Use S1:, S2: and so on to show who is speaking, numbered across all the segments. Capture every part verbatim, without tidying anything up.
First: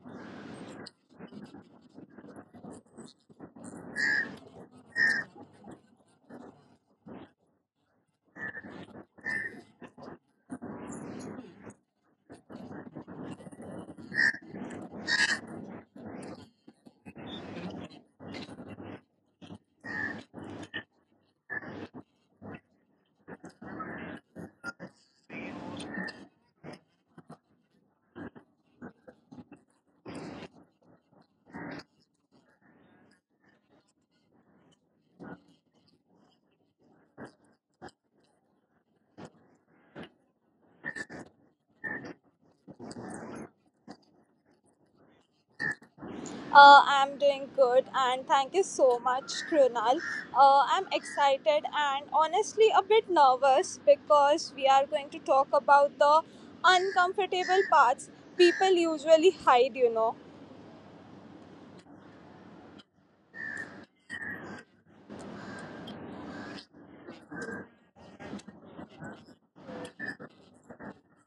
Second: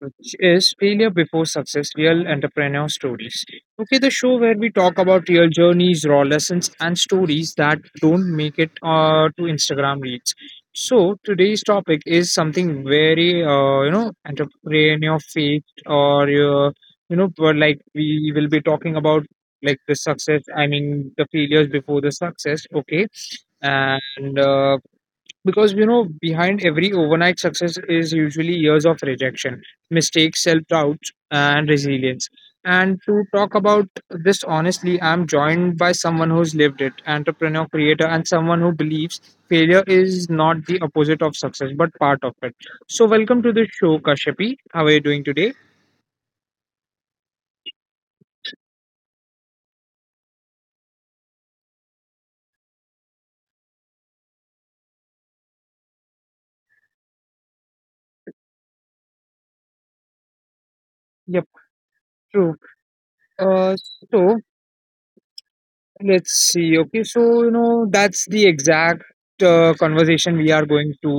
S1: which is Failure Before Success Real Entrepreneur Stories. Okay, the show where we talk about real journeys, raw lessons, and stories that don't make it uh, to Instagram reels. So, today's topic is something very, uh, you know, entrepreneur faith, or uh, you know, but like we will be talking about like the success, I mean, the failures before the success. Okay, and uh, because you know behind every overnight success is usually years of rejection, mistakes, self-doubt, and resilience. And to talk about this honestly, I'm joined by someone who's lived it, entrepreneur, creator, and someone who believes failure is not the opposite of success but part of it. So welcome to the show, Kashapi. How are you doing today?
S2: Uh, I'm doing good, and thank you so much, Krunal. Uh, I'm excited and honestly a bit nervous because we are going to talk about the uncomfortable parts people usually hide, you know.
S1: Yep. True. uh, so, let's see. Okay, so you know that's the exact uh, conversation we are going to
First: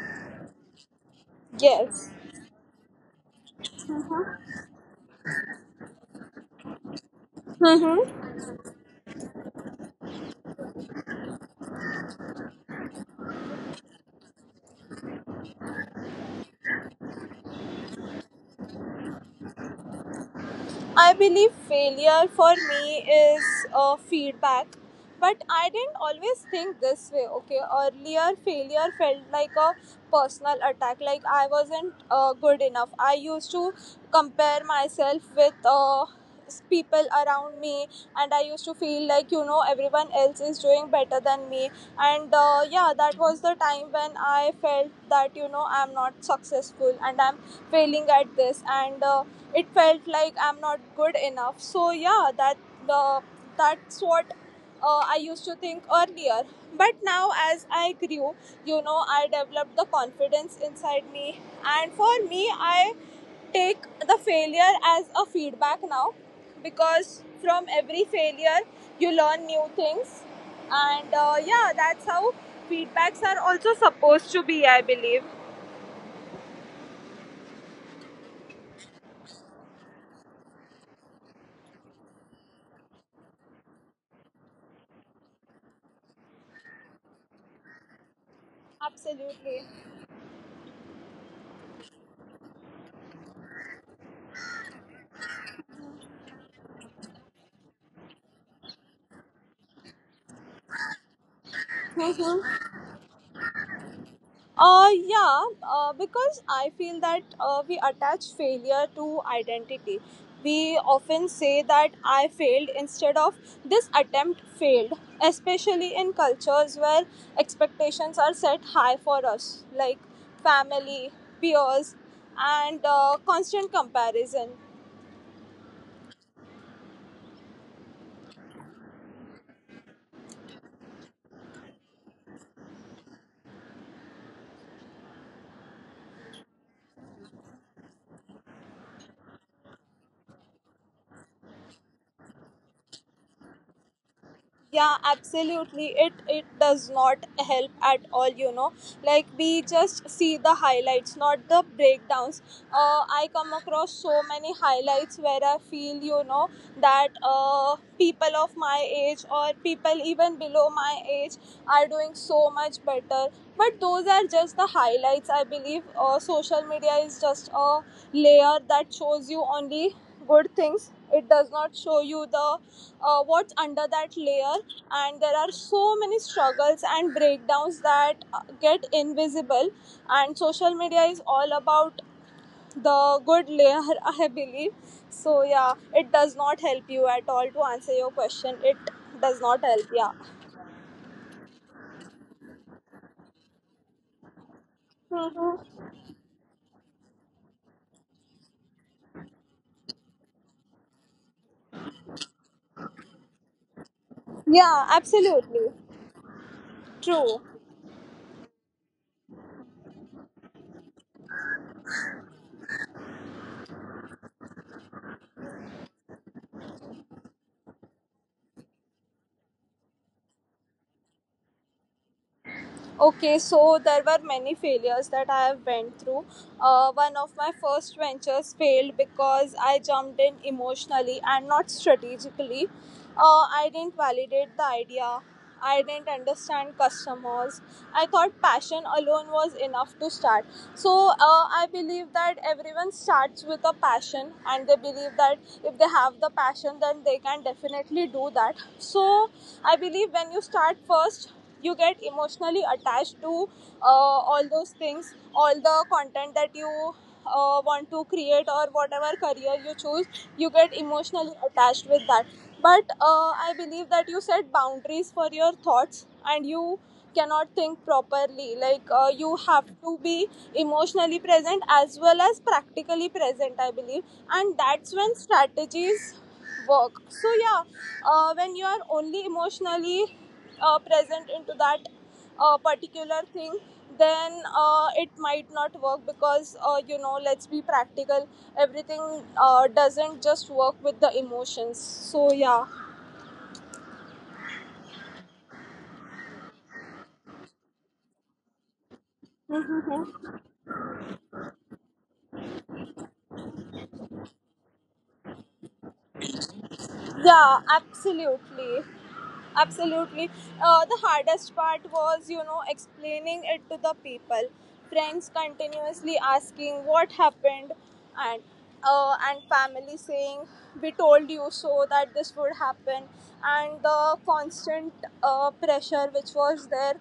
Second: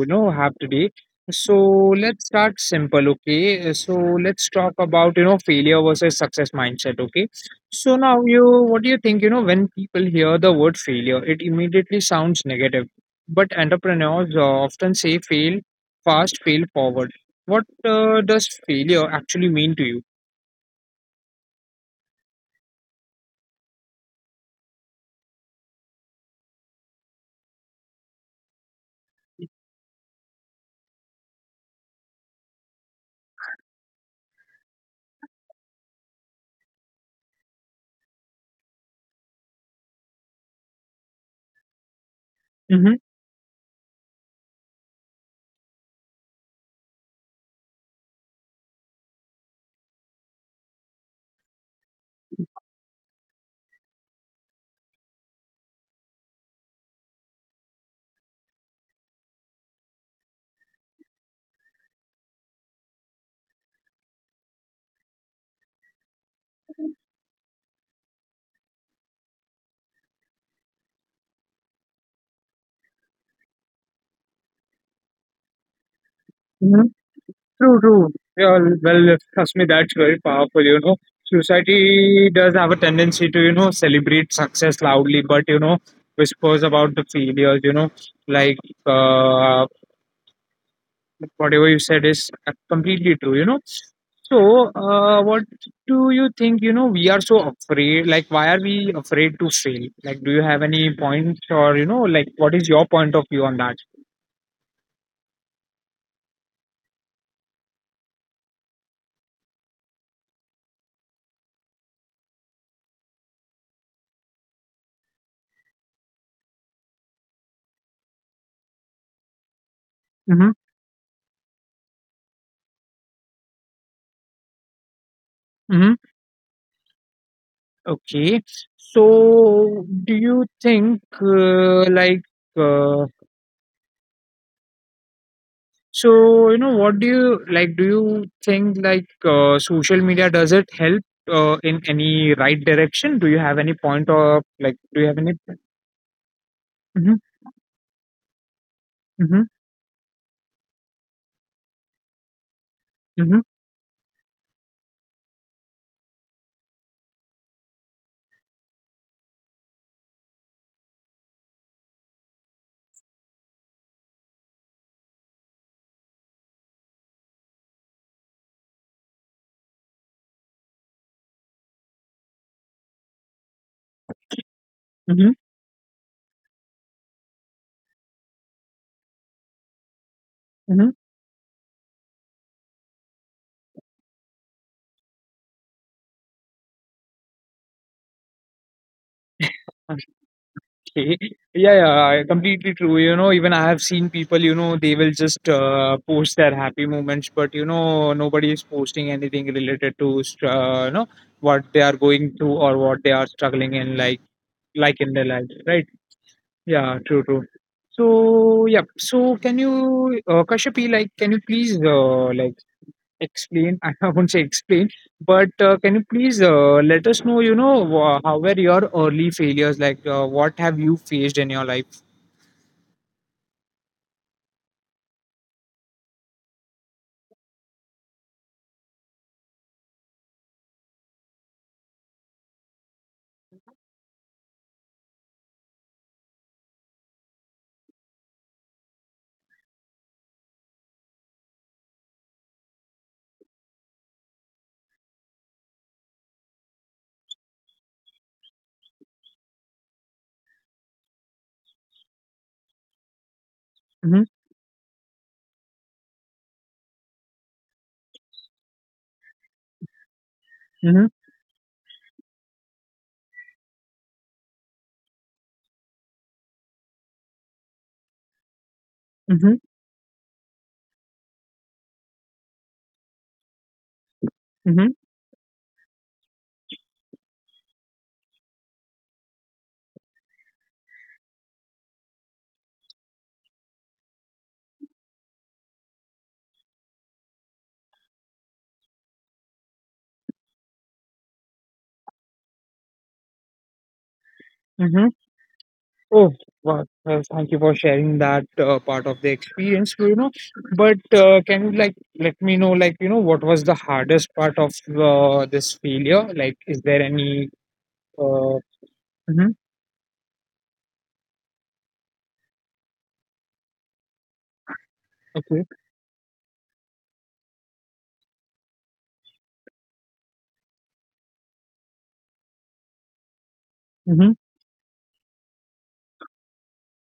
S1: you know have today. So
S2: Yes.
S1: let's start simple. Okay, so let's talk about you know failure versus success mindset. Okay, so now
S2: Mm-hmm.
S1: you, what do you think? You know when people hear the word failure, it immediately sounds negative. But entrepreneurs uh, often say fail fast, fail forward. What uh, does failure actually mean to you?
S2: I believe failure for me is uh, feedback, but I didn't always think this way. Okay, earlier failure felt like a personal attack, like I wasn't uh, good enough. I used to compare myself with uh, s- people around me, and I used to feel like you know everyone else is doing better than me. And uh,
S1: Mm-hmm.
S2: yeah, that was the time when I felt that you know I'm not successful and I'm failing at this and Uh, it felt like I'm not good enough. So yeah, that the that's what uh, I used to think earlier. But now, as I grew, you know, I developed the confidence inside me, and for me, I take the failure as a feedback now, because from every failure you learn new things, and uh, yeah, that's how feedbacks are also supposed to be, I believe.
S1: True, true. Yeah, well, trust me, that's very powerful, you know. Society does have a tendency to, you know, celebrate success loudly, but, you know, whispers about the failures, you know, like,
S2: Absolutely.
S1: uh, whatever you said is completely true, you know. So, uh, what do you think, you know, we are so afraid? Like, why are we afraid to fail? Like, do you have any points or, you know, like, what is your point of view on that?
S2: Uh, yeah, uh, because I feel that uh, we attach failure to identity. We often say that I failed instead of this attempt failed, especially in cultures where expectations are set high for us, like
S1: Mhm,
S2: family, peers, and uh, constant comparison.
S1: mhm. Okay. So do you think, uh, like, uh, so you know what do you like do you think, like, uh, social media, does it help uh, in any right direction? Do you have any point of, like,
S2: Yeah,
S1: do you have any...
S2: absolutely, it it does not
S1: Mhm,
S2: help at all you know Like,
S1: mhm,
S2: we just see the highlights, not the breakdowns. uh, I
S1: mhm,
S2: come across so many highlights where I feel you know that uh, people of my age or people even below my age are doing so much better, but those are just the highlights. I believe uh, social media is just a layer that shows you only good things. It does not show you the uh, what's under that layer, and
S1: mhm,
S2: there are so many struggles and breakdowns that uh, get invisible, and social
S1: mhm.
S2: media is all about the good layer, I believe. So yeah, it does not help you at all. To answer your question, it does not help. Yeah.
S1: Okay. Yeah, yeah, completely true. You know, even I have seen people, you know, they will just
S2: Mhm.
S1: uh, post their happy moments, but you know, nobody is posting anything related to, str- uh, you know, what they are going through or what they are struggling in, like,
S2: Yeah,
S1: like in their life,
S2: absolutely.
S1: right? Yeah, true,
S2: True.
S1: true. So, yeah. So, can you, uh, Kashyapi, like, can you please, uh, like, explain? I won't say explain, but uh, can you please uh, let us know, you know, wha- how were your early failures? Like, uh, what have you faced in your life?
S2: Okay, so there were many failures that I have went through. Uh, one of my first ventures failed because I jumped in emotionally and not strategically. Uh, I didn't validate the idea. I didn't understand customers. I thought passion alone was enough to start. So uh, I believe that everyone starts with a passion, and they believe that if they have the passion, then they can definitely do that. So I believe when you start first, you get emotionally attached to uh,
S1: Mhm,
S2: all those things, all the content that you uh, want to create or whatever career you choose. You get
S1: mhm,
S2: emotionally attached with that. But uh, I believe that you set boundaries for your thoughts and you cannot think properly. Like, uh, you
S1: mhm,
S2: have to be emotionally present as well as practically present, I believe, and
S1: mhm,
S2: that's when strategies work. So yeah, uh, when you are only emotionally uh, present into that uh, particular thing, then uh, it might not work because uh, you know let's be practical. Everything uh, doesn't just work with the emotions. So yeah.
S1: mhm. Oh, wow. Well, thank you for sharing that uh, part of the experience, you know. But uh, can you like let me know, like, you know, what was the hardest part of uh, this failure? Like, is there any?
S2: Yeah,
S1: Uh,
S2: absolutely.
S1: mhm,
S2: Absolutely. Uh, the hardest part was, you know, explaining it to the people. Friends
S1: okay.
S2: continuously asking what happened, and uh, and family saying we told you so that this would happen, and the
S1: Mm-hmm,
S2: constant uh, pressure which was there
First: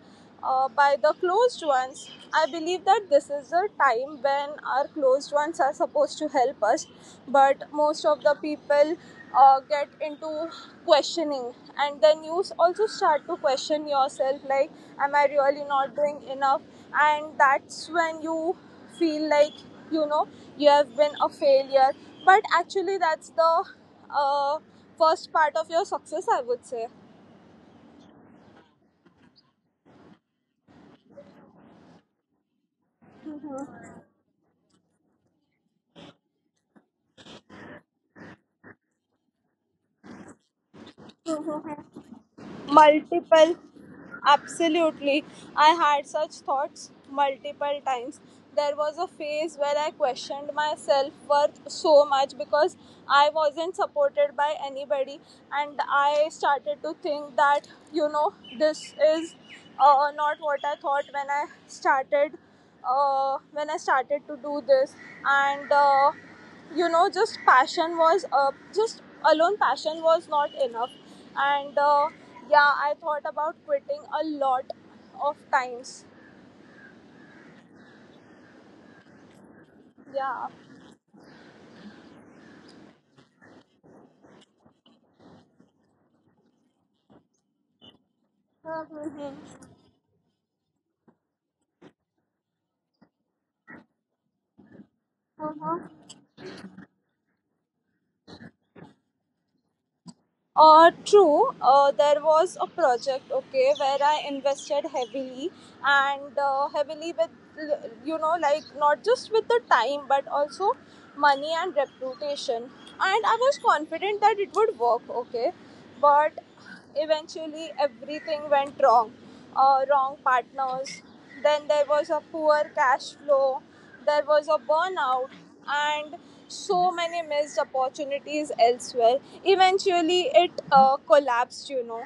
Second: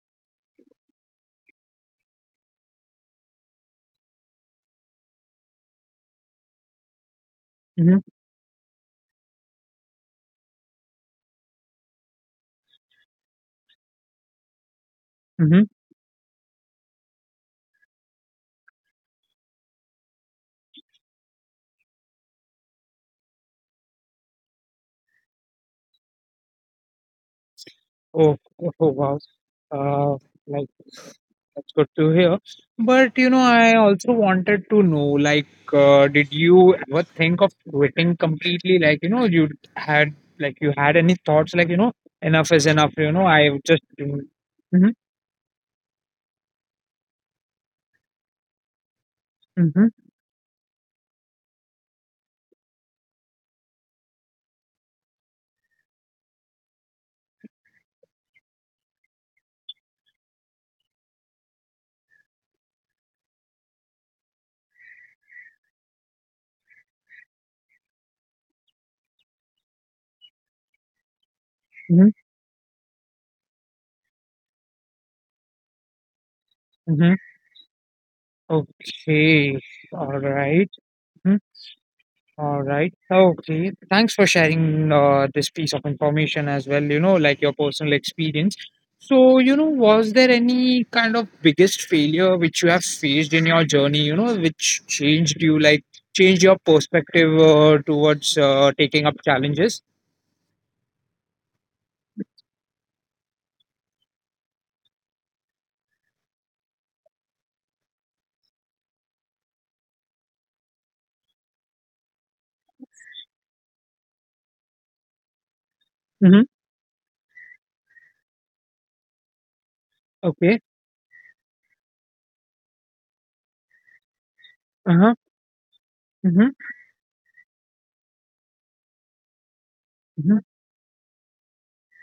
S2: uh, by the closed ones. I believe that this is the time when our closed ones are supposed to help us, but
S1: mm-hmm,
S2: most of the people uh, get into questioning, and then you also start to question yourself like, Am I really
S1: mm-hmm.
S2: not doing enough? And that's when you feel like you know you have been a failure, but actually, that's the uh, first part of your success, I would say.
S1: Oh, oh, wow. Uh, like. That's good to hear. But you know, I also wanted to know, like, uh, did you ever think of quitting completely? Like, you know, you had, like you had any thoughts like, you know, enough is enough. You know,
S2: Multiple.
S1: I just. Mm-hmm,
S2: Absolutely, I had such thoughts multiple times. There was a phase where I
S1: mm-hmm,
S2: questioned my self worth so much because I wasn't supported by anybody, and I started to think that you know this is uh, not what I thought when I started, uh, when i started to do this, and uh, you know just passion was uh, just alone passion was not enough, and uh,
S1: mm-hmm,
S2: yeah, I thought about quitting a lot of times.
S1: mm-hmm. Okay, all
S2: Yeah.
S1: right. All right. Okay. Thanks for sharing uh, this piece of information as well, you know, like your personal experience. So, you know,
S2: Mhm.
S1: was there any kind of biggest failure which you have faced in your journey, you know, which changed you, like changed your perspective uh, towards uh, taking up challenges?
S2: uh, true. uh, there was a project, okay, where I invested heavily, and uh, heavily with, you know like, not just with the time but also money and reputation, and I was confident that it would work, okay, but
S1: Mm-hmm.
S2: eventually, everything went wrong. Uh, wrong
S1: Okay.
S2: partners. Then there was a poor cash flow. There was a
S1: Uh-huh.
S2: burnout and
S1: Mm-hmm.
S2: so many missed opportunities elsewhere. Eventually,
S1: Mm-hmm.
S2: it uh, collapsed, you know.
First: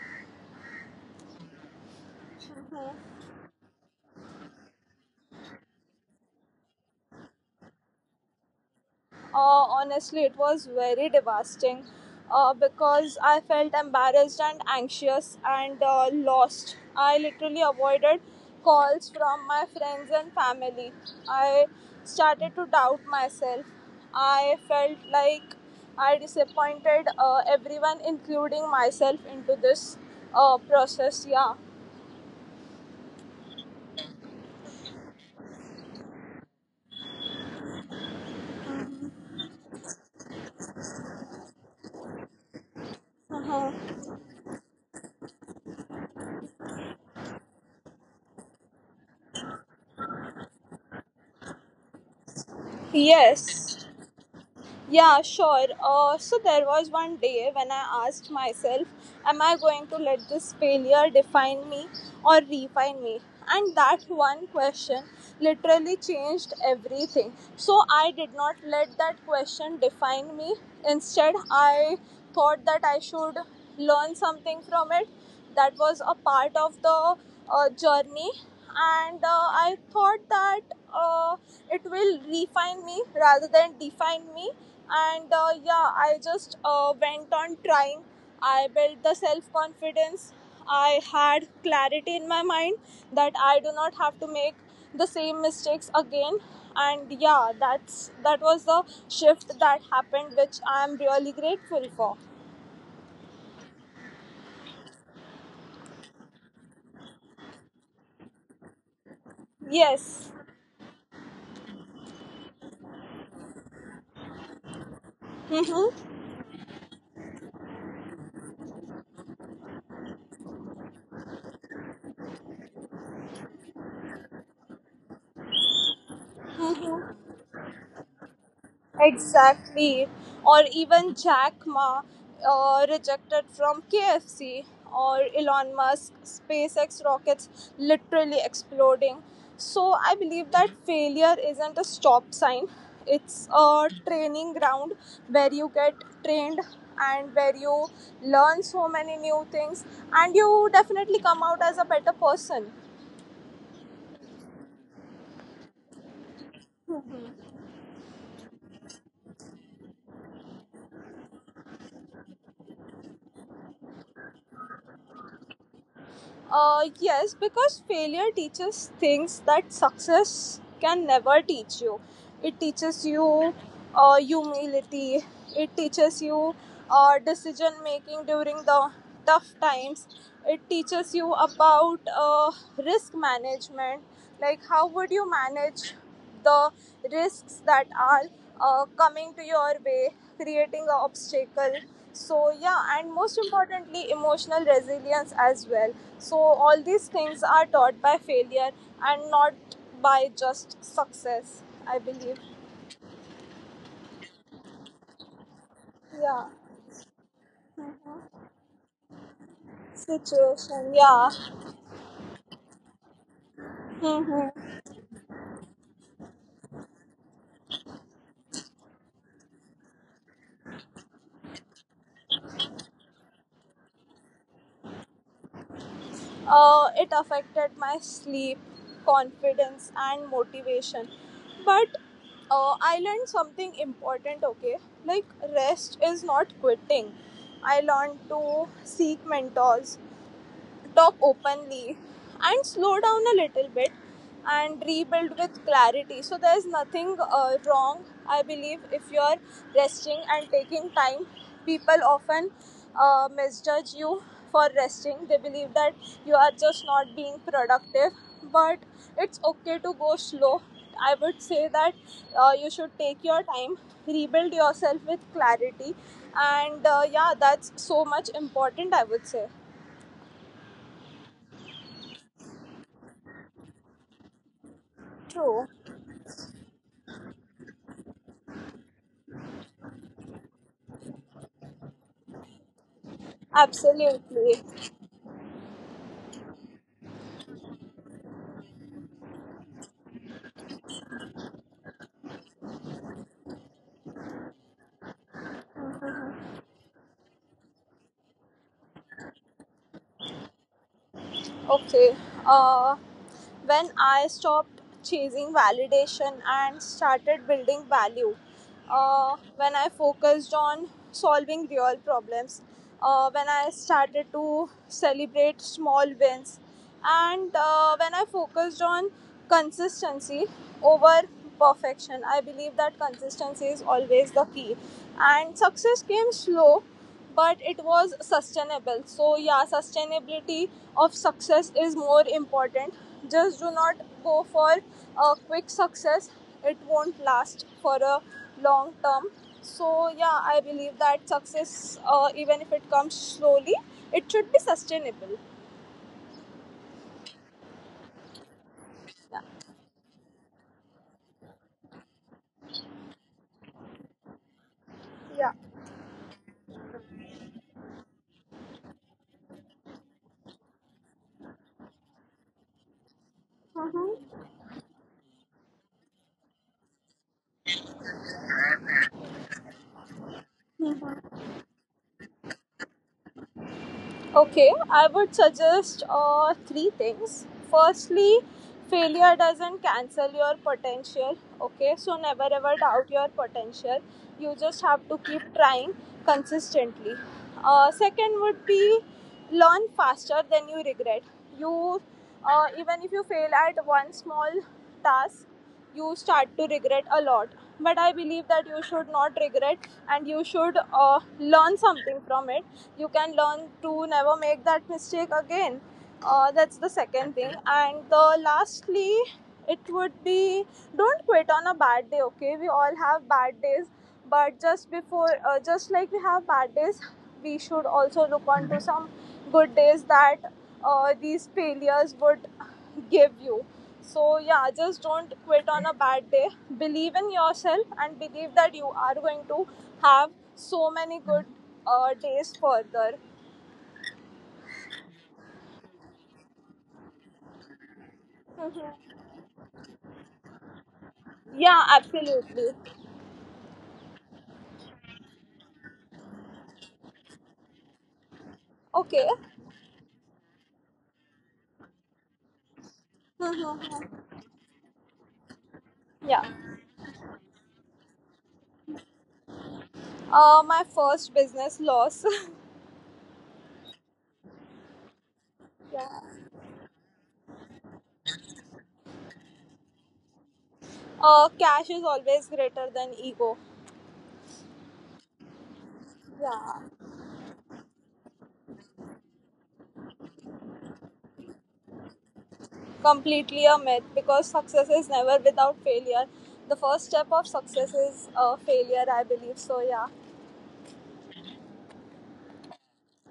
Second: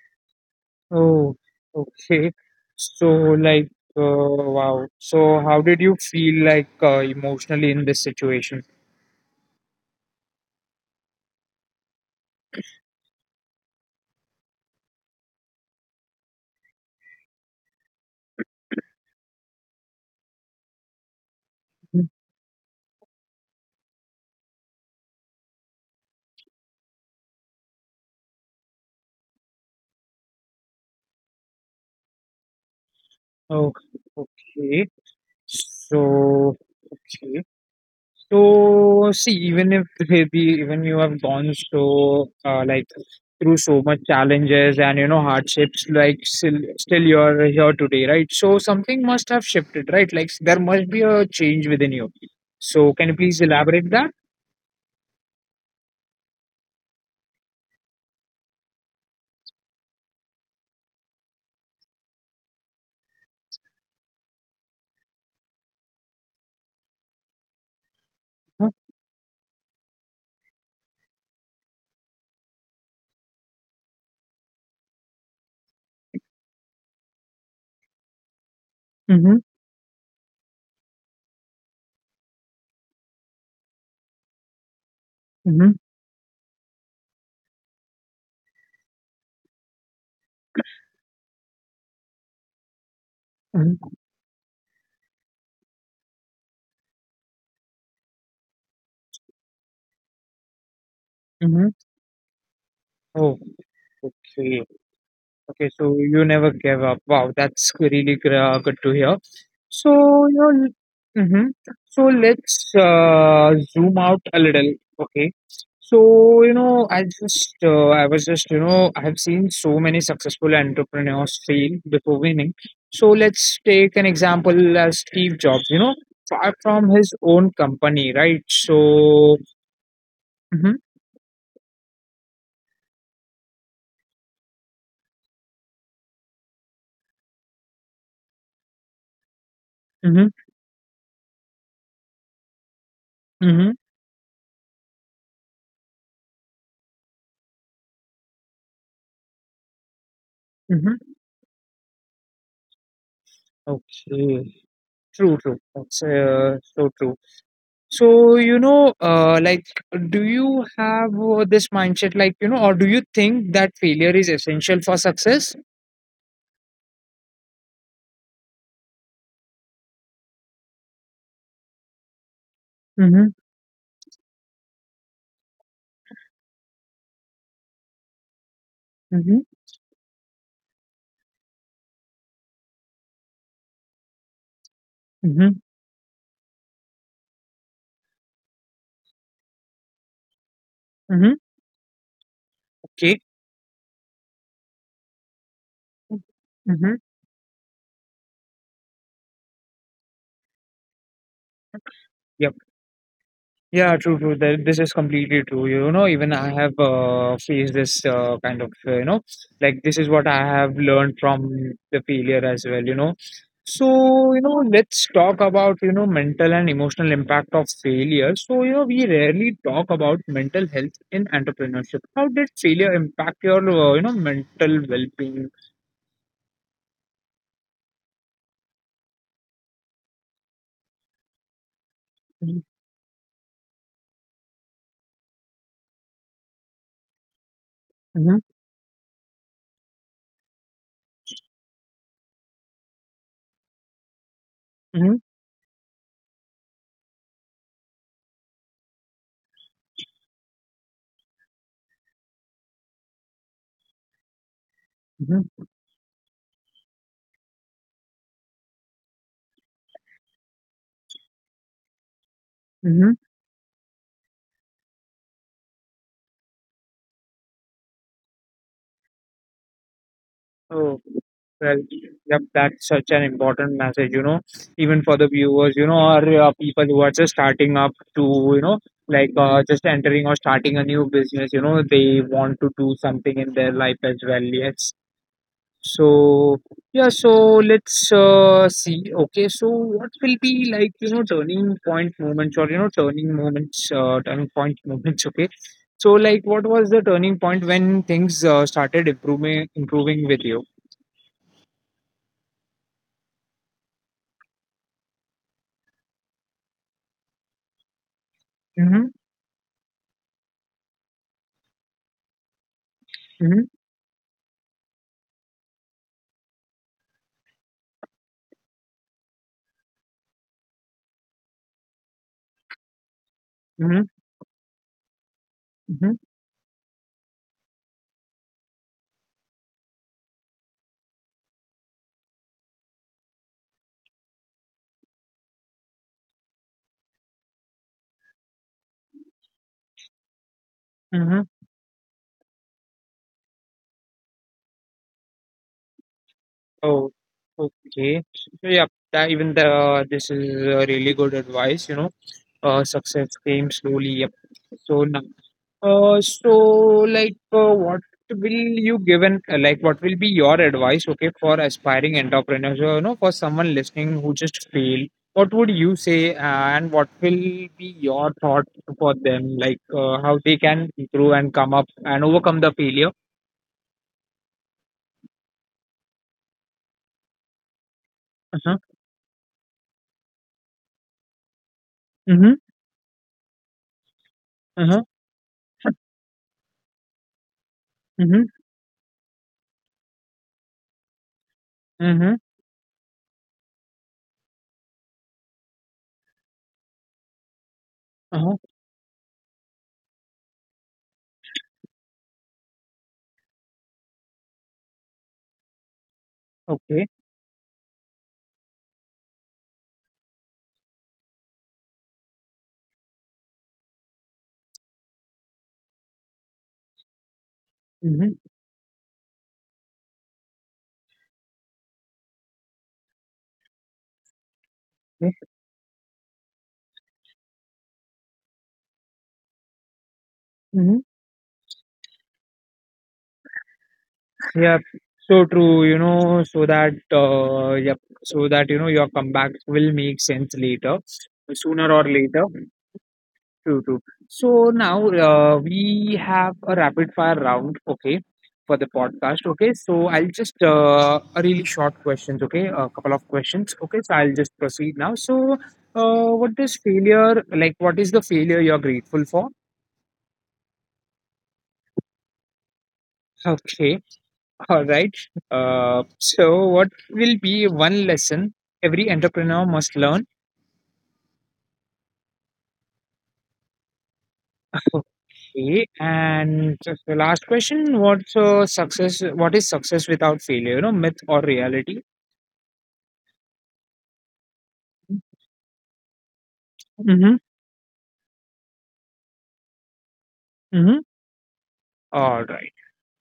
S1: Oh, okay. So, like, uh, wow. So, how did you feel, like, uh, emotionally in this situation?
S2: Uh, honestly, it was very devastating uh, because I felt embarrassed and anxious and uh, lost. I literally avoided calls from my friends and family. I started to doubt myself. I felt like I disappointed uh, everyone, including myself, into this uh, process. Yeah.
S1: Oh, okay. So, okay. So, see, even if the even you have gone so uh, like, through so much challenges and you know hardships, like, still still you're here today, right? So something must have shifted, right? Like, there must be a change within you. So, can you please
S2: Yes.
S1: elaborate that?
S2: Yeah, sure. Uh, so there was one day when I asked myself, Am I going to let this failure define me or refine me? And that one question literally changed everything. So I did not
S1: Huh?
S2: let that question define me. Instead, I thought that I should learn something from it. That was a part of the uh, journey, and
S1: Mm-hmm.
S2: uh, I thought that uh, it will refine me rather than define me. And uh,
S1: Mm-hmm.
S2: yeah, I just uh, went on trying. I built the self confidence. I had clarity in my mind that I do not
S1: Mm-hmm.
S2: have to make the same mistakes again, and yeah, that's that was the shift that happened, which I am really
S1: Mm-hmm.
S2: grateful for.
S1: Oh, okay. Okay, so you never gave up. Wow, that's really gr- uh, good to hear. So,
S2: Yes.
S1: you know, mm-hmm. So let's uh, zoom out a little. Okay.
S2: Hmm.
S1: So, you know, I just, uh, I was just, you know, I have seen so many successful entrepreneurs fail before winning. So let's take an example as Steve Jobs, you know, far from his own company, right? So,
S2: Exactly. Or
S1: mm-hmm,
S2: even Jack Ma uh, rejected from K F C, or Elon Musk, SpaceX rockets literally exploding. So I
S1: mm-hmm,
S2: believe that failure isn't a stop sign, it's
S1: mm-hmm,
S2: a training ground where you get trained and where you learn so many new things, and you
S1: mm-hmm.
S2: definitely come out as a better person.
S1: Okay. True, true. That's uh, so true. So, you know, uh, like, do you have uh, this mindset, like, you know, or do you think that failure is essential for success?
S2: Uh, yes, because failure teaches things that success can never teach you. It teaches
S1: Mm-hmm,
S2: you uh, humility. It teaches you uh, decision making during the
S1: mm-hmm,
S2: tough times. It teaches you about uh, risk management, like how would you
S1: mm-hmm,
S2: manage the risks that are uh, coming to your way, creating an
S1: mm-hmm.
S2: obstacle. So, yeah, and
S1: Okay.
S2: most importantly, emotional resilience as well. So, all
S1: Mm-hmm.
S2: these things are taught by failure and not by just success, I believe.
S1: Yeah, true, true. That this is completely true. You know, even
S2: Yeah,
S1: I have uh, faced this uh, kind of, uh, you know, like, this is what I have
S2: situation,
S1: learned
S2: yeah.
S1: from the failure as well, you know. So, you
S2: Hmm.
S1: know, let's talk about, you know, mental and emotional impact of failure. So, you know, we rarely talk about mental health in entrepreneurship. How did failure impact your, uh, you know, mental well-being?
S2: uh, it affected my sleep, confidence, and motivation. But
S1: Mm-hmm,
S2: uh, I learned something important, okay? Like, rest is not quitting. I learned to seek mentors, talk openly and slow down a little bit and
S1: mm-hmm,
S2: rebuild with clarity. So there's nothing uh, wrong, I believe, if you're resting and taking time. People often uh, misjudge you for resting. They believe that you are just not being productive, but it's okay to go slow. I would say that uh, you should
S1: mm-hmm.
S2: take your time, rebuild yourself with clarity, and uh, yeah, that's so much important, I would say.
S1: Oh, well, yep, that's such an important message, you know, even for the
S2: True.
S1: viewers, you know, or uh, people who are just starting up to, you know, like, uh, just entering or starting a new business, you know, they want to do something in their life as well.
S2: Absolutely.
S1: Yes. So, yeah, so let's uh, see. Okay, so what will be, like, you know, turning point moments or, you know, turning moments, uh, turning point moments, okay? So, like, what was the turning point when things uh, started improving, improving with you?
S2: Okay. Uh, when I stopped chasing validation and started building value, uh, when I focused on solving real problems, uh, when
S1: Mhm,
S2: I started to celebrate small wins, and uh, when I focused on consistency over perfection, I believe that consistency is
S1: mhm,
S2: always the key. And success
S1: mhm,
S2: came slow, but it was sustainable. So yeah, sustainability of success is more important. Just do not go for a quick success. It won't last for a long term. So yeah, I believe that
S1: mhm.
S2: success, uh, even if it comes slowly, it should be sustainable.
S1: Oh, okay. So yeah, that
S2: Yeah.
S1: even the uh, this is uh, really good advice, you know. Uh, success came slowly. Yep. So now, uh, so, like, uh, what will you given? Uh, like, what will be your advice? Okay, for aspiring entrepreneurs, or, you know, for someone listening who
S2: Mhm.
S1: just failed, what would you say, and what will be your thought for them? Like, uh, how they can improve and come up and overcome the failure.
S2: Okay, I would suggest uh, three things. Firstly,
S1: Uh huh.
S2: failure doesn't cancel your potential. Okay, so never
S1: Mm-hmm.
S2: ever doubt your potential. You
S1: Uh
S2: just
S1: huh.
S2: have to keep trying consistently. Uh, second
S1: Mhm,
S2: would be, learn faster than you regret. You
S1: mhm,
S2: uh, even if you fail at one small task, you start to regret a lot. But I believe
S1: uh-huh,
S2: that you should not regret, and you should uh, learn something from it. You can learn to never make that mistake again. uh, that's the
S1: okay,
S2: second thing, and the lastly, it would be, don't quit on a bad day. Okay, we all have bad days, but just before uh, just like we have bad days, we should also
S1: mhm,
S2: look on to some good days that uh, these failures would give you. So yeah, just don't
S1: yes,
S2: quit on a bad day. Believe in yourself and believe that you are going to have so
S1: mhm.
S2: many good uh, days further.
S1: Yep, so true, you know, so that, uh, yep, so that, you know, your
S2: Mhm.
S1: comeback will make sense later,
S2: Yeah,
S1: sooner or later.
S2: absolutely.
S1: True, true. So now, uh, we have a rapid fire round, okay, for the
S2: Okay.
S1: podcast, okay. So I'll just, uh, a really short questions, okay, a couple of questions, okay. So I'll just proceed now. So, uh,
S2: Yeah.
S1: what is failure, like, what is the failure you're grateful for?
S2: Uh, my first business loss.
S1: Okay. All right. Uh,
S2: Yeah.
S1: so, what will be one lesson every entrepreneur must learn?
S2: Uh, cash is always greater than ego.
S1: Okay. And
S2: Yeah.
S1: just the last question: What's uh, success? What is success without failure? You know, myth or reality?
S2: Completely a myth, because success is never without failure. The first step of
S1: Mm-hmm.
S2: success is uh, failure, I believe. So yeah.
S1: Mm-hmm. All right.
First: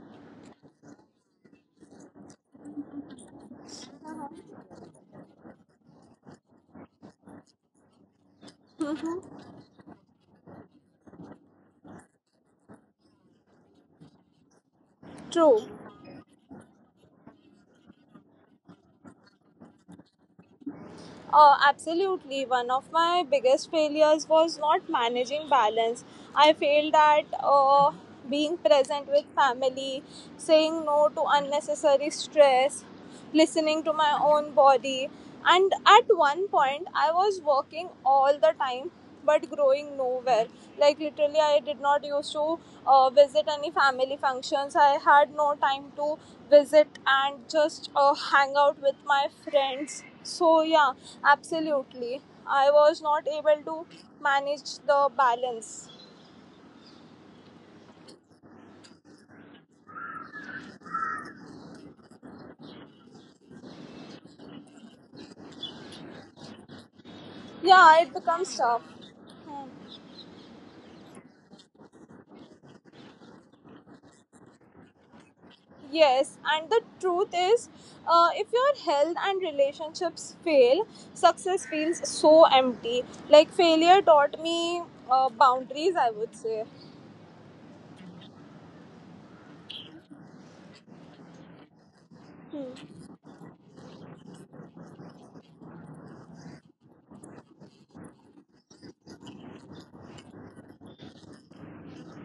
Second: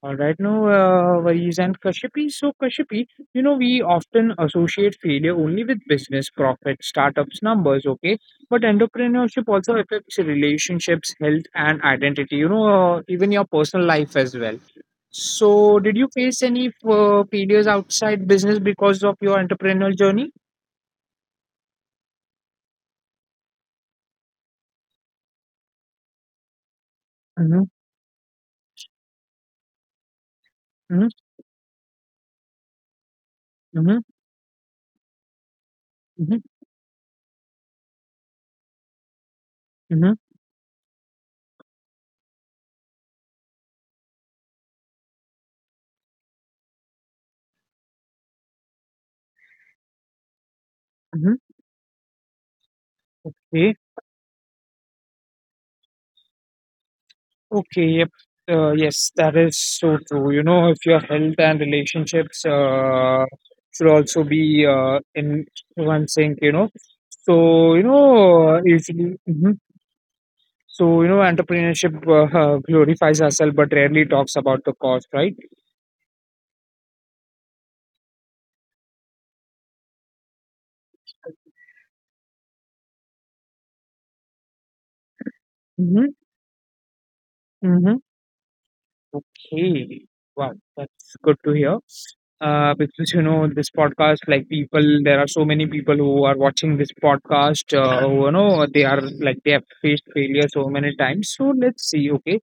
S1: Uh, right now, uh, Varis and Kashyapi. So, Kashyapi, you know, we often associate failure only with business, profit, startups, numbers, okay? But entrepreneurship also affects relationships, health, and identity, you know, uh, even your personal life as well.
S2: True.
S1: So, did you face any uh, failures outside business because of your entrepreneurial journey?
S2: Uh, absolutely. One of my biggest failures was not managing balance. I failed at
S1: Mm-hmm,
S2: uh, being present with family, saying
S1: mm-hmm,
S2: no to unnecessary stress, listening
S1: mm-hmm,
S2: to my own body. And at one point, I was working all the time but growing
S1: mm-hmm,
S2: nowhere. Like literally, I did not used to uh, visit any family functions. I had no time to visit and just uh, hang out with my friends. So yeah, absolutely, I was not able
S1: mm-hmm.
S2: to manage the balance.
S1: Okay, yep. Uh, yes, that is so true. You know, if your health and relationships uh, should also be uh, in one sync, you know. So, you
S2: Yeah, it
S1: know,
S2: becomes tough.
S1: usually, hmm so, you know, entrepreneurship uh, glorifies ourselves but rarely talks about the cost, right?
S2: Yes, and the truth is, uh, if your health and relationships fail, success feels so empty. Like failure taught me uh,
S1: Mm-hmm.
S2: boundaries, I would say.
S1: Mm-hmm. Okay. Wow, that's good to hear. Uh, because you know this podcast, like people, there are so many people who are watching this podcast. Uh, who, you know, they are like they have faced failure so many times. So let's see. Okay.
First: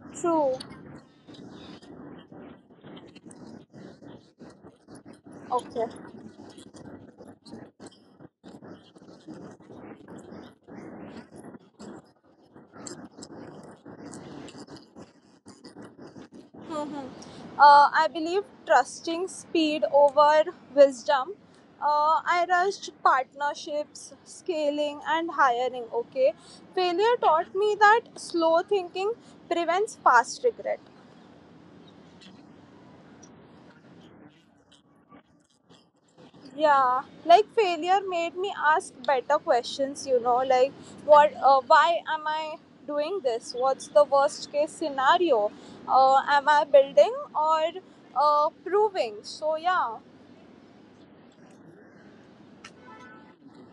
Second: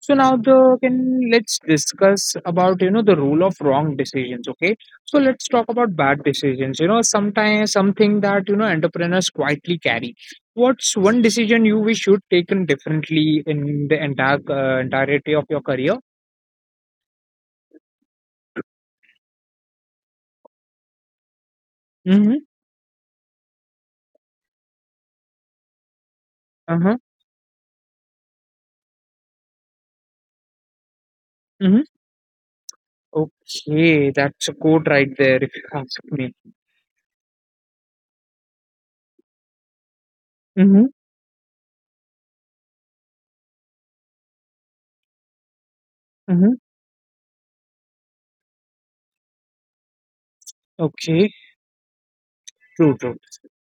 S1: So now
S2: True.
S1: the can let's discuss about you know the rule of wrong decisions. Okay. So let's talk
S2: Okay.
S1: about bad decisions. You know, sometimes something that you know entrepreneurs quietly carry. What's one decision you wish you'd taken differently in the entire uh, entirety of your career?
S2: Mhm. uh, I believe trusting speed over wisdom. Uh,
S1: Mhm.
S2: I rushed partnerships, scaling, and hiring. Okay.
S1: Uh-huh.
S2: Failure taught me that slow thinking prevents fast regret.
S1: Mhm. Okay, that's a code right there, if you ask me.
S2: Yeah, like failure made me ask better questions, you know, like
S1: Mhm.
S2: what, uh, why am I doing this? What's the worst case scenario? Uh, am
S1: Mhm.
S2: I building or uh, proving? So, yeah.
S1: Okay. True. True.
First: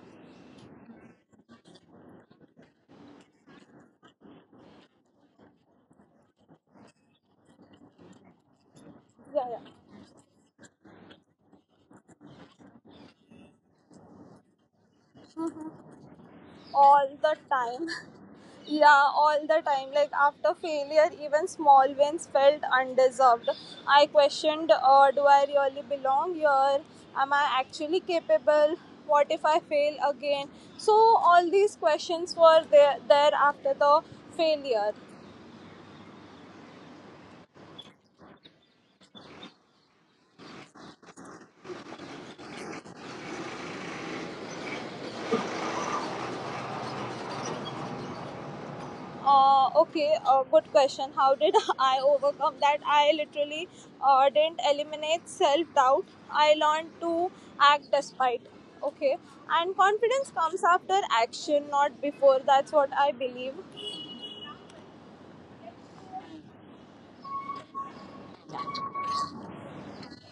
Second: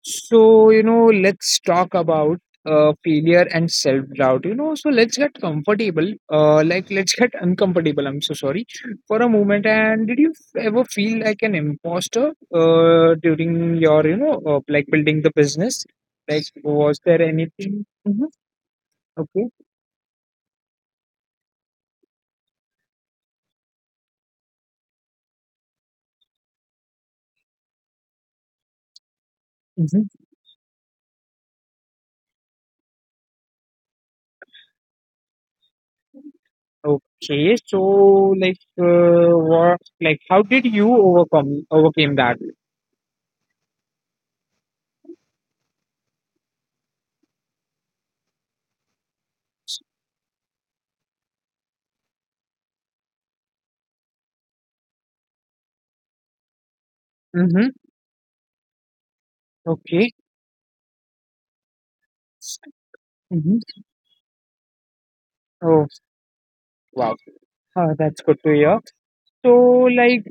S1: So, you know, let's talk about uh failure and self doubt. You know, so let's get comfortable. Uh, like, let's get uncomfortable. I'm so sorry for a
S2: yeah yeah
S1: moment. And did you ever feel like an imposter? Uh, during your you know, uh, like, building the business. Like, was
S2: all
S1: there
S2: the
S1: anything?
S2: time.
S1: Mm-hmm.
S2: Yeah, all
S1: Okay.
S2: the time. Like after failure, even small wins felt undeserved. I questioned, uh, do I really belong here? Am I actually capable? What if I fail
S1: Mm-hmm.
S2: again? So all these questions were there, there after the failure.
S1: Okay, so like uh, what like how did you overcome overcame that?
S2: Uh, okay, uh, good question. How did I overcome that? I literally uh, didn't eliminate self doubt. I learned to
S1: Mm-hmm.
S2: act despite. Okay, and
S1: Okay.
S2: confidence comes after action, not before. That's what I believe.
S1: Mm-hmm. Oh wow, Uh, that's good to hear. So like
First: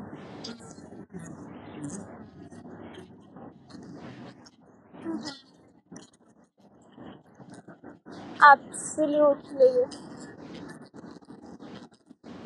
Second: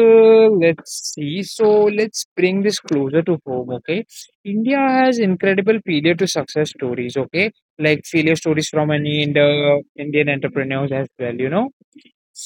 S1: uh, let's see. So let's bring this closer to home. Okay, India has incredible failure to success stories. Okay, like failure stories from any Indo-
S2: Absolutely.
S1: Indian entrepreneurs as well. You know.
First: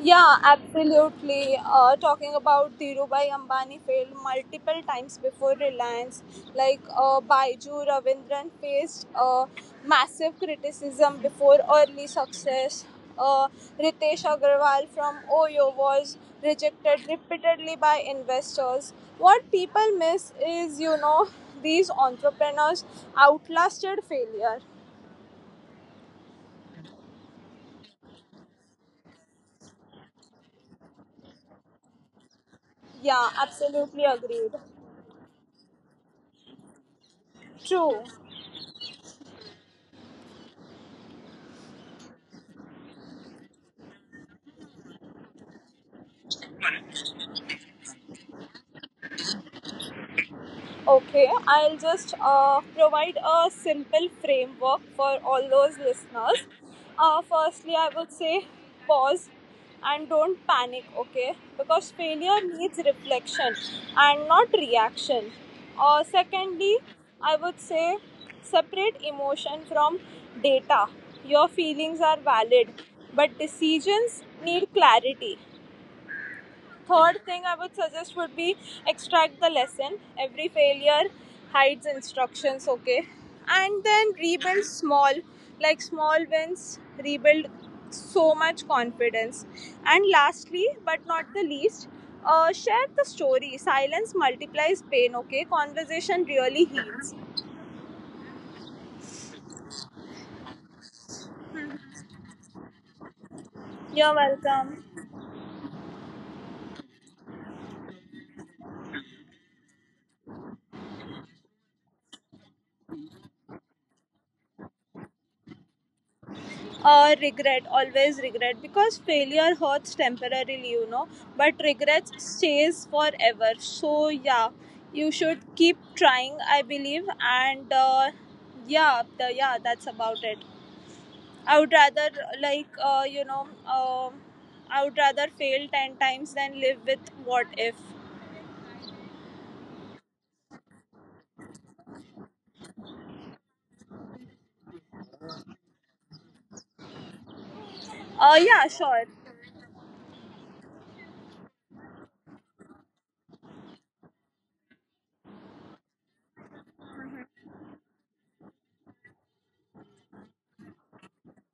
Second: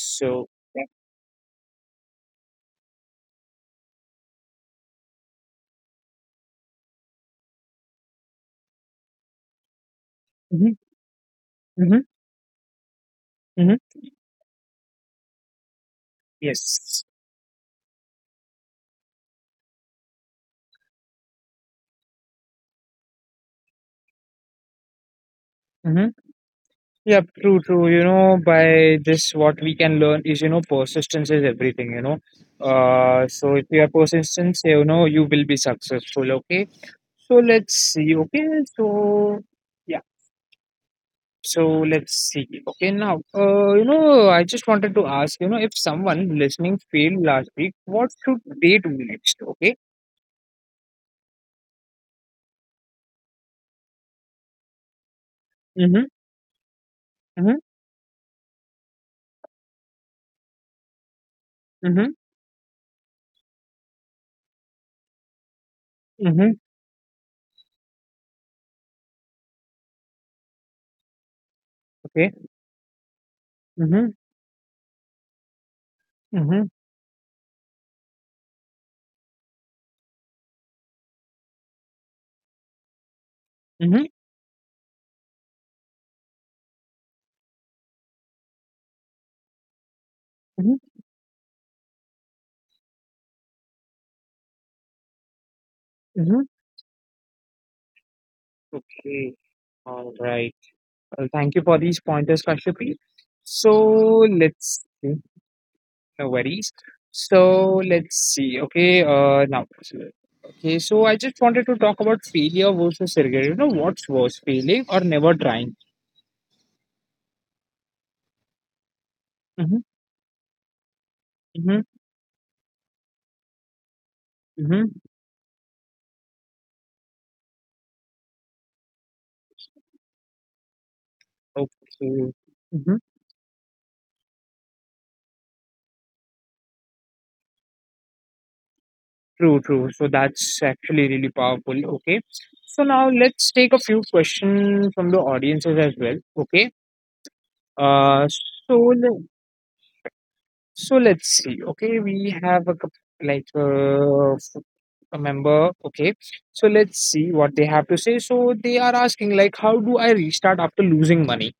S2: Yeah,
S1: yeah.
S2: absolutely. Uh, talking about Dhirubhai Ambani failed multiple times before Reliance. Like uh, Baiju Ravindran faced uh, massive
S1: Mm-hmm.
S2: criticism before
S1: Mm-hmm.
S2: early success. Uh,
S1: Mm-hmm.
S2: Ritesh Agarwal from Oyo was
S1: Yes.
S2: rejected repeatedly by investors. What people miss is, you know, these entrepreneurs outlasted failure.
S1: Yeah, true, true. You know, by this, what we can learn is, you know, persistence is everything, you know.
S2: Yeah,
S1: Uh, so if you are
S2: absolutely agreed.
S1: persistent, you know, you will be successful. Okay. So let's
S2: True.
S1: see. Okay. So, yeah. So let's see. Okay. Now, uh, you know, I just wanted to ask, you know, if someone listening failed last week, what should they do next? Okay.
S2: Okay, I'll just uh, provide a simple framework for all those
S1: Mm-hmm.
S2: listeners. Uh,
S1: Mm-hmm.
S2: firstly, I would say pause and don't panic, okay? Because
S1: Mm-hmm.
S2: failure needs reflection and not reaction. Uh,
S1: Mm-hmm.
S2: secondly, I would say separate emotion from data. Your feelings are
S1: Okay.
S2: valid, but
S1: Mm-hmm.
S2: decisions need clarity.
S1: Mm-hmm.
S2: Third thing I would suggest would be extract the lesson. Every failure hides instructions, okay? And
S1: Mm-hmm.
S2: then rebuild small, like small wins, rebuild so much confidence. And lastly,
S1: Mm-hmm.
S2: but not the least, uh, share the story. Silence multiplies pain, okay? Conversation
S1: Mm-hmm.
S2: really heals.
S1: Okay. All right. Well, thank you for these pointers, Kashyapi.
S2: You're
S1: So let's
S2: welcome.
S1: see. No worries. So let's see. Okay, uh, now. Okay, so I just wanted to talk about failure versus regret. You know, what's worse, failing or never trying?
S2: Uh, regret, always regret, because failure
S1: Mm-hmm,
S2: hurts temporarily, you know, but
S1: mm-hmm,
S2: regrets stays forever. So yeah,
S1: mm-hmm.
S2: you should keep trying, I believe. And uh, yeah the, yeah, that's about it. I would rather
S1: Okay.
S2: like
S1: Mm-hmm.
S2: uh, you know um I would rather fail ten times than live with what if.
S1: True, true. So that's actually really powerful. Okay. So now let's take a few questions from the audiences as well. Okay. Uh,
S2: Uh yeah,
S1: so
S2: sure.
S1: So let's see. Okay, we have a coup- like uh, f- a member. Okay, so let's see what they have to say. So they are asking, like, how do I restart after losing money?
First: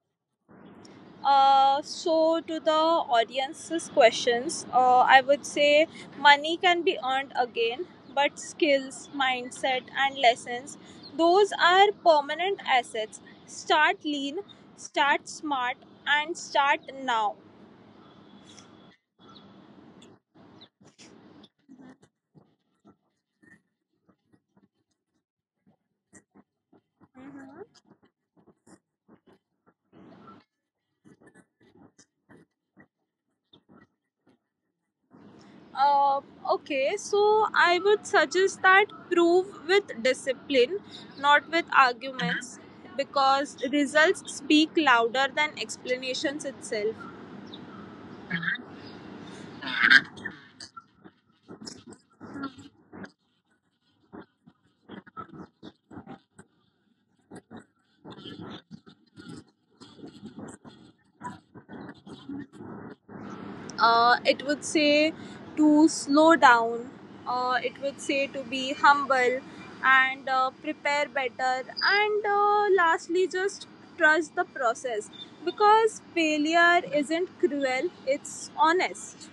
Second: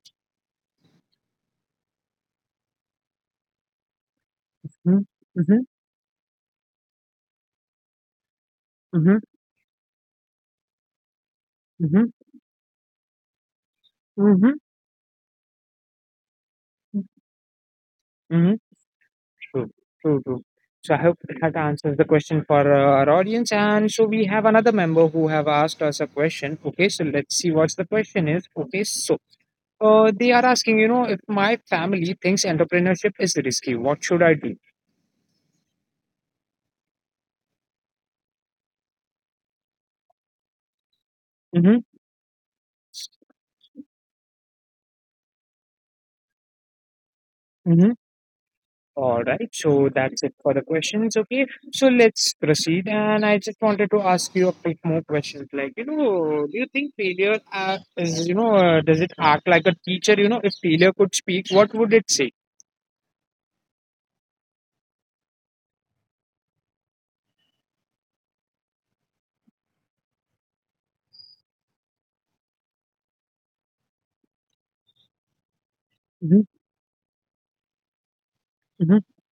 S2: Uh, so to the audience's questions, uh,
S1: Hmm.
S2: I would say money can be earned again, but skills,
S1: Mm-hmm,
S2: mindset, and lessons, those are
S1: mm-hmm,
S2: permanent assets. Start lean,
S1: mm-hmm,
S2: start smart, and start now.
S1: mm-hmm, mm-hmm. True, true, true. So I hope that answers the question for uh, our audience. And so we have another member who have asked us a question. Okay, so let's see
S2: Mhm.
S1: what's the question is. Okay, so uh, they are asking, you know, if my family thinks entrepreneurship is risky, what should I do?
S2: Uh, okay, so I would suggest that prove with discipline, not with
S1: Mm-hmm.
S2: arguments, because results speak louder than explanations itself.
S1: Mm-hmm. All right, so that's it for the questions. Okay, so let's proceed. And I just wanted to ask you a bit more questions. Like, you know, do you think failure uh, is, you know, uh, does it act like a teacher? You know, if failure could speak, what would it say?
S2: Uh, it would say to slow down. Uh, it would say to be humble and uh, prepare better, and uh, lastly, just trust the process, because
S1: Mm-hmm.
S2: failure isn't cruel, it's
S1: Mm-hmm.
S2: honest.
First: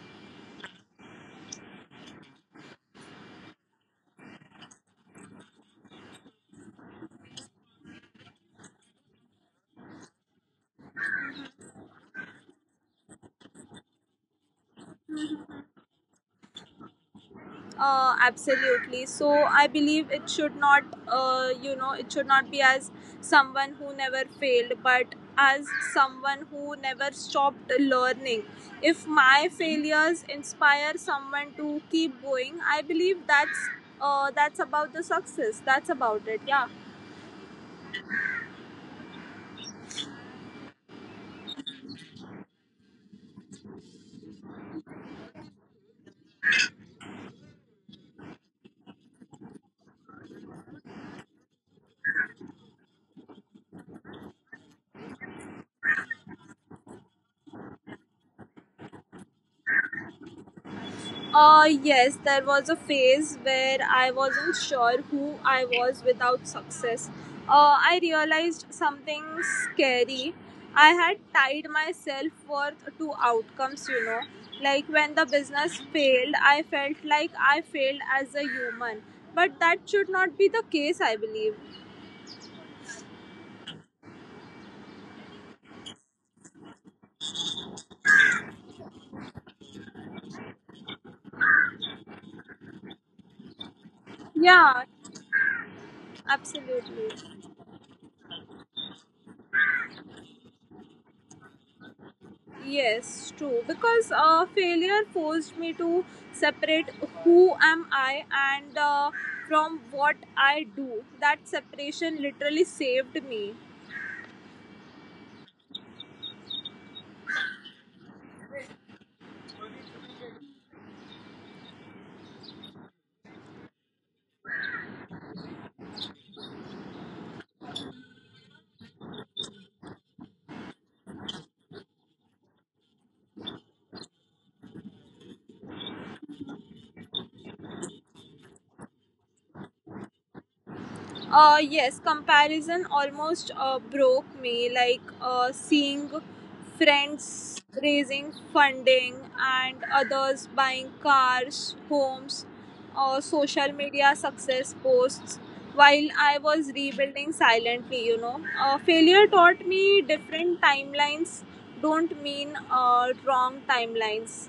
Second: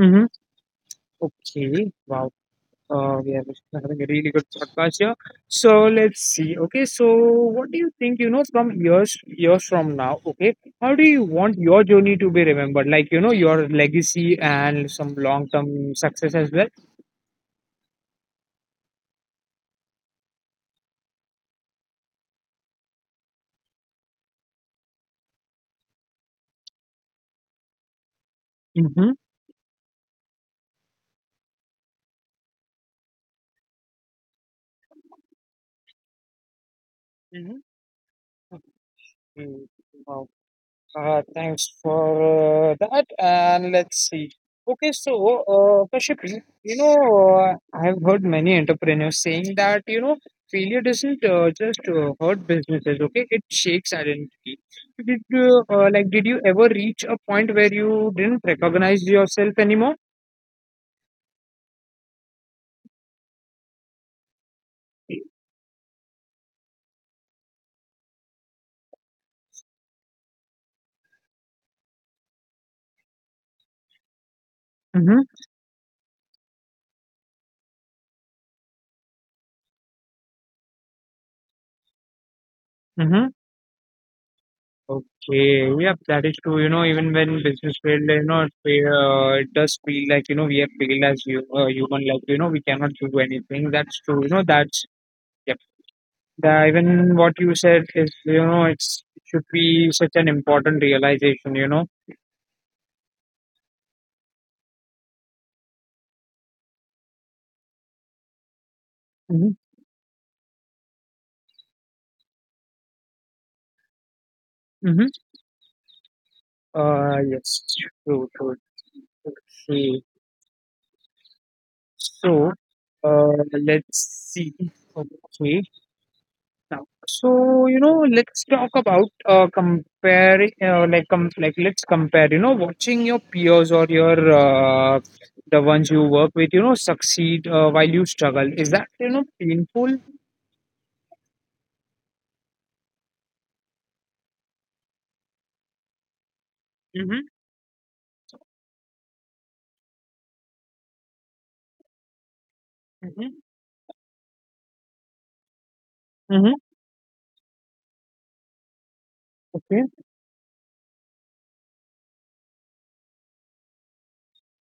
S1: Mm-hmm. Okay, wow. Uh, we are having a really good podcast here. So let's see. Okay, so what do you think? You know, from years years from now, okay, how do you want your journey to be remembered? Like, you know, your legacy and some long term success as well.
S2: uh, Absolutely. So I believe it should not uh, you know it should not be as someone who never failed, but as someone who never stopped learning. If
S1: Mm-hmm.
S2: my failures inspire someone to keep going, I believe that's uh, that's about the success. That's about it, yeah.
S1: Hmm. Uh, thanks for uh, that. And let's see. Okay, so uh, Kashif, you know, uh, I've heard many entrepreneurs saying that you know failure doesn't uh, just uh, hurt businesses. Okay, it shakes identity. Did you, uh, like did you ever reach a point where you didn't recognize yourself anymore?
S2: Uh, yes, there was a phase where I wasn't sure who I was without success. Uh, I realized something scary. I had tied my self worth to outcomes, you know. Like when the business failed, I felt like I failed as a human. But that should not be the case, I believe.
S1: Mm-hmm. Okay, yep, that is true. You know, even when business failed, you know, it, fe- uh, it does feel like, you know, we have failed as you, uh, human, like, you know, we cannot do anything. That's true. You know,
S2: Yeah,
S1: that's, yep. The, even what
S2: absolutely.
S1: you said is, you know, it's, it should be such an important realization, you know.
S2: Yes, true. Because uh, failure forced me to separate who am I and uh,
S1: Hmm.
S2: from what I do. That separation literally saved me.
S1: Hmm. Uh, yes, true, true. Okay, so, uh, let's see. Okay. Now. So, you know, let's talk about uh, comparing, uh, like, com- like, let's compare, you know, watching your peers or your uh, the ones you work with, you know, succeed uh, while you struggle. Is that, you know, painful?
S2: Uh, yes, comparison almost uh, broke me. Like uh, seeing
S1: Mm-hmm.
S2: friends raising funding and others buying cars, homes,
S1: Mm-hmm.
S2: uh, social media success posts, while
S1: Mm-hmm.
S2: I was rebuilding silently, you know. Uh, failure
S1: Okay.
S2: taught me different timelines don't mean uh, wrong timelines.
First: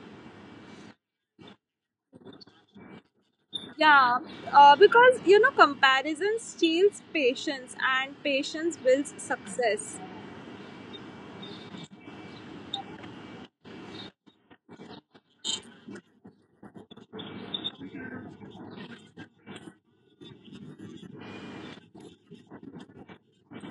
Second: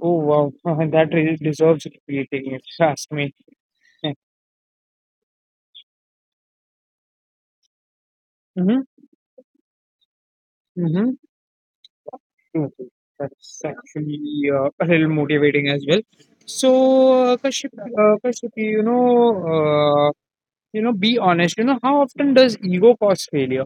S1: Oh, wow. That really deserves repeating, if you ask me.
S2: Yeah, uh, because you know, comparison steals patience, and patience
S1: Mm-hmm.
S2: builds success.
S1: Mm-hmm. Okay. That's actually uh, a little motivating as well. So, uh, Kashyap, uh, Kashyap, you know, uh, you know, be honest. You know, how often does ego cause failure?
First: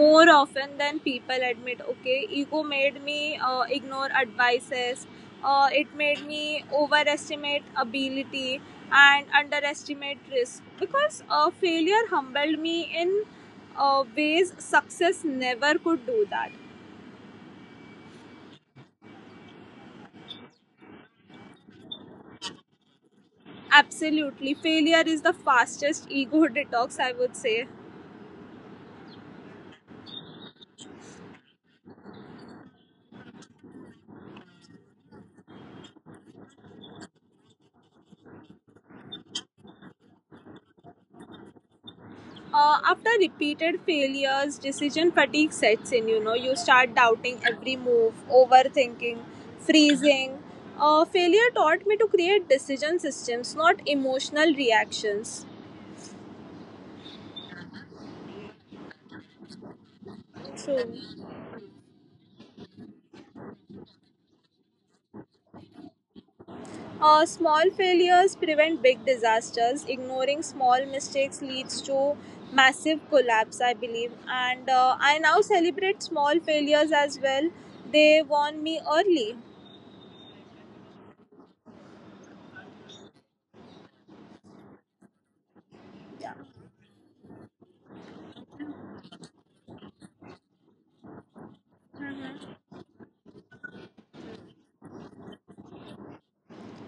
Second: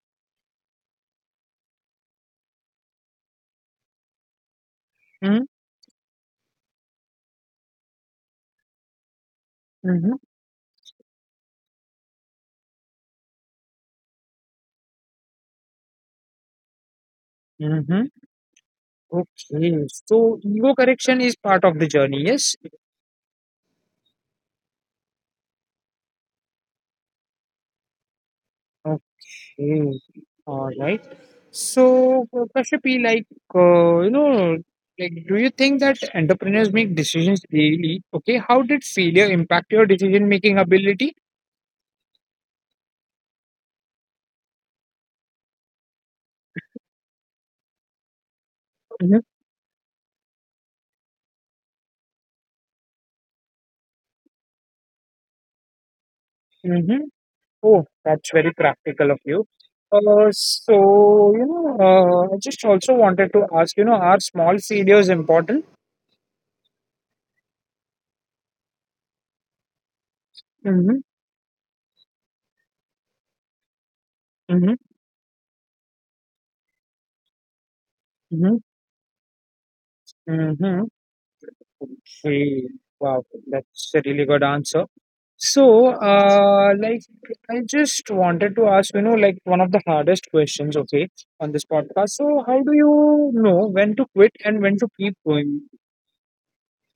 S2: More often than people admit. Okay, ego made me uh, ignore advices.
S1: Hmm.
S2: Uh, it made me overestimate ability and
S1: Hmm.
S2: underestimate risk, because uh, failure humbled me in uh, ways success never could do that.
S1: Hmm. Okay. So ego correction is part of the journey. Yes.
S2: Absolutely, failure is the fastest ego detox, I would say.
S1: Okay. All right. So, uh, Kashyapi, like, uh, you know, like, do you think that entrepreneurs make decisions daily? Okay, how did failure impact your decision-making ability?
S2: Uh, after repeated failures, decision fatigue sets in, you know. You start doubting every move,
S1: Mm-hmm.
S2: overthinking, freezing. Uh, failure taught me to create decision systems, not emotional reactions.
S1: Mm-hmm. Oh, that's very practical of you. Uh,
S2: True.
S1: so, you know, uh, I just also wanted to ask, you know, are small failures important?
S2: Uh, small failures prevent big disasters. Ignoring small
S1: Mhm,
S2: mistakes leads to massive collapse, I believe,
S1: mhm,
S2: and uh, I now celebrate small failures as well. They
S1: mhm,
S2: warn me early.
S1: mhm. Okay. Wow, that's a really good answer. So, uh, like, I just wanted to ask, you know, like one of the hardest questions, okay, on this podcast. So, how do you know when to quit and when to keep going?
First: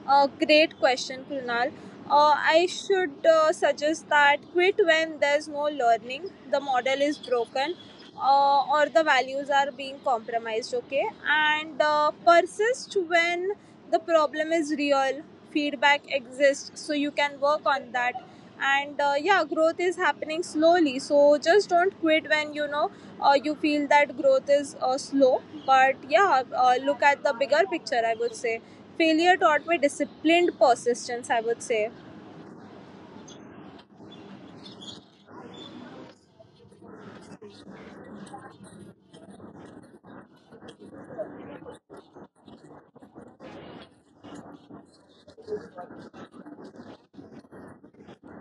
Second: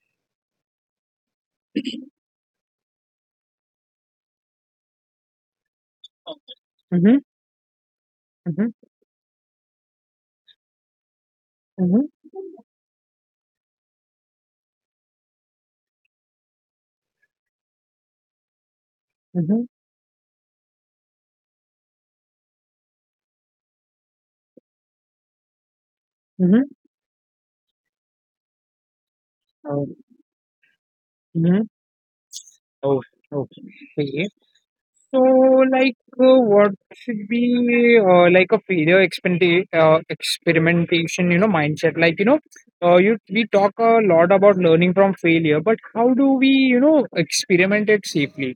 S2: Uh, great question, Krunal. Uh, I should uh, suggest that quit when there's no learning, the model
S1: Mm-hmm,
S2: is broken, uh,
S1: mm-hmm,
S2: or the values are being compromised, okay? And
S1: mm-hmm,
S2: uh, persist when the problem is real, feedback exists, so you can work on that, and uh, yeah,
S1: mm-hmm,
S2: growth is happening slowly. So just don't quit when you know uh, you feel that growth is uh, slow, but yeah,
S1: mm-hmm.
S2: uh, look at the bigger picture, I would say. Failure taught me
S1: Oh,
S2: disciplined persistence, I
S1: mm-hmm.
S2: would say.
S1: Oh, okay. So, like, uh, what should be uh, like a failure experimenta- uh, experimentation, you know, mindset? Like, you know, uh, you we talk a lot about learning from failure, but how do we, you know, experiment it safely?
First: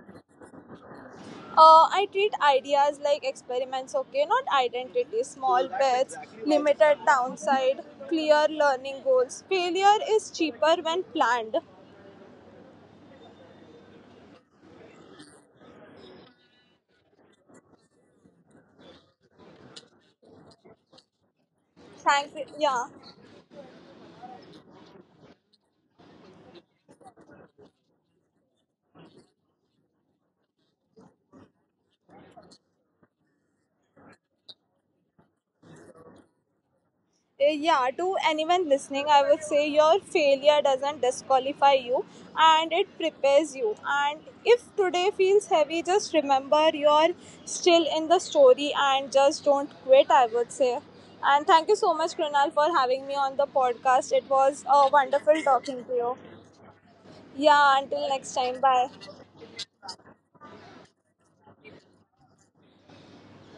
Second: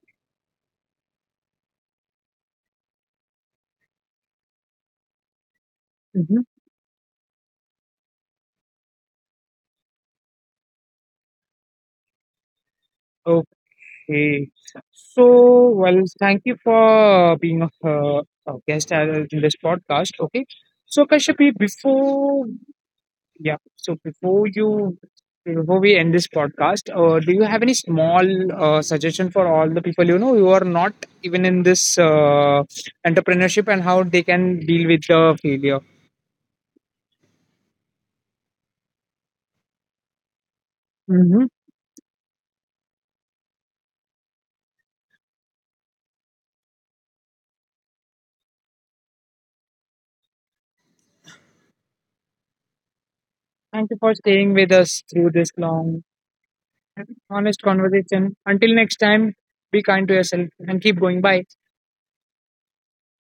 S2: uh, I treat ideas like experiments. Okay, not identity. Small bets,
S1: Mhm.
S2: limited downside, clear learning goals. Failure is cheaper when planned.
S1: Okay. So, well, thank you for being a, uh, a guest uh, in this podcast. Okay. So, Kashyapi,
S2: Thanks,
S1: before
S2: yeah.
S1: Yeah. So before you, before we end this podcast, uh, do you have any small uh, suggestion for all the people you know who are not even in this uh, entrepreneurship and how they can deal with the failure?
S2: Uh, yeah, to anyone listening, I would say your failure doesn't
S1: Hmm.
S2: disqualify you, and it prepares you. And if today feels heavy, just remember you're still in the story, and just don't quit, I would say. And thank you so much, Krunal, for having me on the
S1: Thank you
S2: podcast.
S1: for
S2: It
S1: staying
S2: was
S1: with
S2: uh,
S1: us through
S2: wonderful
S1: this
S2: talking to
S1: long,
S2: you.
S1: honest
S2: Yeah, until next
S1: conversation.
S2: time.
S1: Until
S2: Bye.
S1: next time, be kind to yourself and keep going. Bye.